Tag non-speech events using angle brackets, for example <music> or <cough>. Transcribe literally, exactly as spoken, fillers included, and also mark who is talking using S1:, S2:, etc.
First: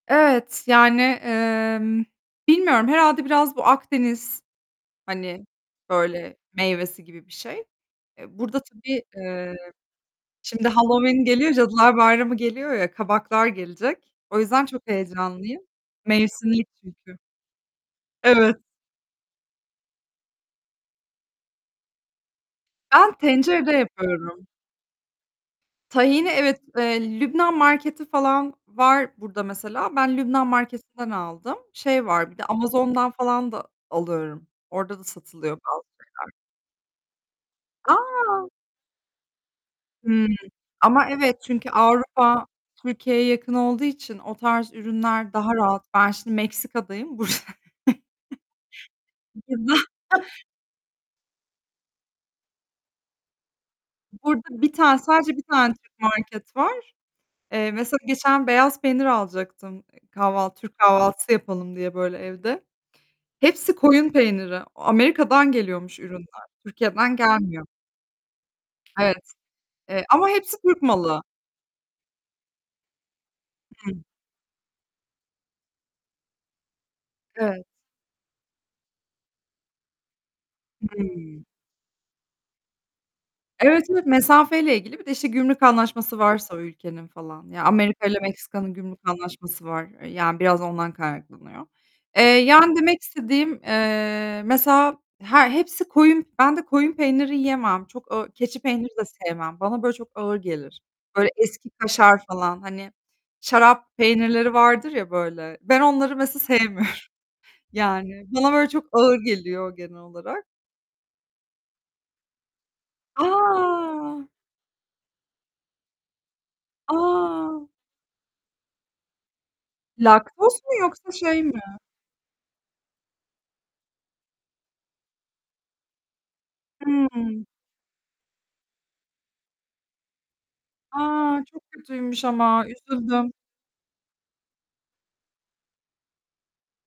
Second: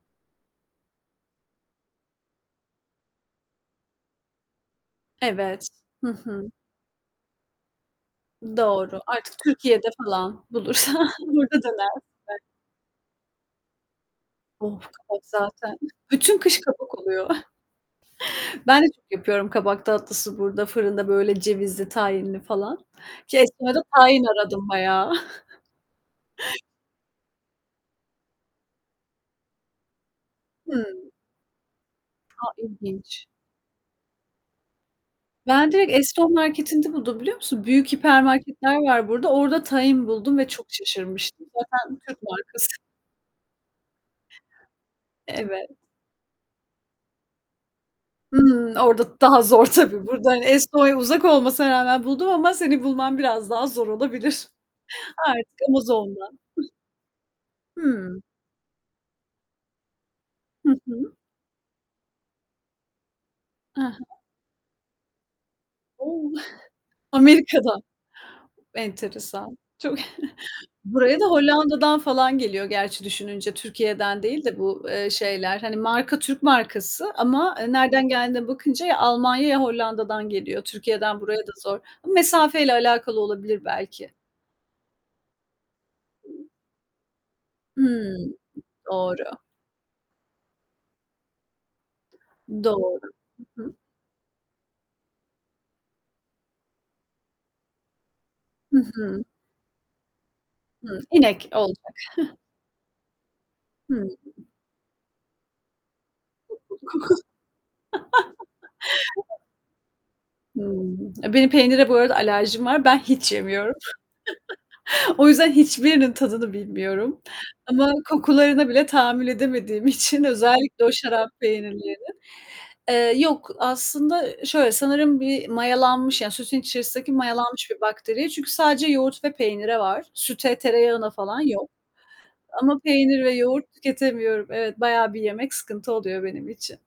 S1: Evet, yani, emm, bilmiyorum. Herhâlde biraz bu Akdeniz, hani,
S2: Evet, hı
S1: böyle,
S2: hı.
S1: meyvesi gibi bir şey. Eee, burada
S2: Doğru.
S1: tabii,
S2: Artık
S1: eee,
S2: Türkiye'de falan
S1: şimdi
S2: bulursan
S1: Halloween geliyor,
S2: burada döner
S1: Cadılar Bayramı
S2: <unintelligible>
S1: geliyor ya, kabaklar gelecek. O yüzden çok
S2: Of! Kabak
S1: heyecanlıyım.
S2: zaten Bütün kış
S1: Mevsimlik
S2: kabak
S1: çünkü.
S2: oluyor.
S1: Evet.
S2: <chuckles> Ben de çok yapıyorum kabak tatlısı burada, fırında böyle cevizli, tahinli falan.
S1: Ben tencerede
S2: Keystone' da tahin
S1: yapıyorum.
S2: aradım bayağı.
S1: Tahini evet.
S2: <chuckles>
S1: Eee, Lübnan marketi falan var burada mesela. Ben Lübnan
S2: Hıı.
S1: marketinden aldım. Şey var, bir de
S2: A,
S1: Amazon'dan
S2: ilginç!
S1: falan da alıyorum. Orada da satılıyor
S2: Ben
S1: bazı
S2: direkt
S1: şeyler.
S2: Eston marketinde buldum biliyor musun? Büyük hiper
S1: A!
S2: marketler var burada. Orada tahin
S1: Hımm,
S2: buldum ve çok
S1: ama evet
S2: şaşırmıştım.
S1: çünkü
S2: Zaten Türk
S1: Avrupa
S2: markası.
S1: Türkiye'ye yakın olduğu için o tarz ürünler daha
S2: Evet.
S1: rahat. Ben şimdi Meksika'dayım burs <chuckles>
S2: Hımm. Orada daha zor
S1: Burada.
S2: tabii. Burada,
S1: <unintelligible>
S2: hani, Estonya uzak olmasına rağmen buldum ama senin bulman biraz daha zor
S1: Burada
S2: olabilir.
S1: bir tane sadece bir
S2: Artık
S1: tane Türk
S2: Amazon'dan.
S1: market
S2: <chuckles>
S1: var. Eee, mesela
S2: Hıı.
S1: geçen beyaz peynir alacaktım, e, kahvaltı
S2: Hı
S1: Türk
S2: hı.
S1: kahvaltısı yapalım diye böyle evde. Hepsi
S2: A
S1: koyun
S2: ha.
S1: peyniri. O Amerika'dan geliyormuş ürünler.
S2: O! <chuckles>
S1: Türkiye'den gelmiyor.
S2: Amerika'dan.
S1: Evet,
S2: Enteresan. Çok,
S1: eee, ama hepsi Türk
S2: buraya
S1: malı.
S2: da Hollanda'dan falan geliyor gerçi düşününce,
S1: Hı.
S2: Türkiye'den değil de bu, eee, şeyler. Hani, marka Türk markası ama,
S1: Evet.
S2: eee, nereden geldiğine bakınca, ya Almanya ya Hollanda'dan geliyor. Türkiye'den buraya
S1: Hımm.
S2: da zor ama mesafeyle alakalı olabilir
S1: Evet, evet.
S2: belki.
S1: Mesafeyle ilgili, bir de işte gümrük anlaşması varsa o ülkenin falan. Ya, Amerika'yla
S2: Hımm,
S1: Meksika'nın gümrük
S2: doğru.
S1: anlaşması var. E, yani, biraz ondan kaynaklanıyor. Eee, yani, demek
S2: Doğru.
S1: istediğim,
S2: Hı hı.
S1: eee, mesela her hepsi koyun, ben de koyun peyniri yiyemem. Çok ağ keçi
S2: Hı
S1: peyniri de
S2: hı.
S1: sevmem. Bana böyle çok ağır gelir.
S2: Hı,
S1: Böyle
S2: inek
S1: eski
S2: olacak.
S1: kaşar
S2: <chuckles>
S1: falan. Hani, şarap
S2: Hıı.
S1: peynirleri vardır ya, böyle, ben onları mesela sevmiyorum.
S2: <unintelligible>
S1: Yani,
S2: <laughs>
S1: bana böyle çok ağır
S2: <unintelligible>
S1: geliyor genel olarak.
S2: Hımm. Benim peynire bu arada alerjim var. Ben hiç yemiyorum.
S1: A!
S2: <chuckles> O yüzden hiçbirinin tadını bilmiyorum
S1: A!
S2: ama kokularına bile tahammül edemediğim için,
S1: Laktoz mu
S2: özellikle o
S1: yoksa
S2: şarap
S1: şey mi?
S2: peynirlerinin, eee, yok, aslında şöyle; sanırım bir mayalanmış, yani, sütün içerisindeki
S1: Hımm.
S2: mayalanmış bir bakteriye çünkü sadece yoğurt ve peynire var. Süte, tereyağına
S1: A!
S2: falan yok
S1: Çok kötüymüş ama
S2: ama peynir ve
S1: üzüldüm.
S2: yoğurt tüketemiyorum. Evet, bayağı bir yemek sıkıntı oluyor benim için.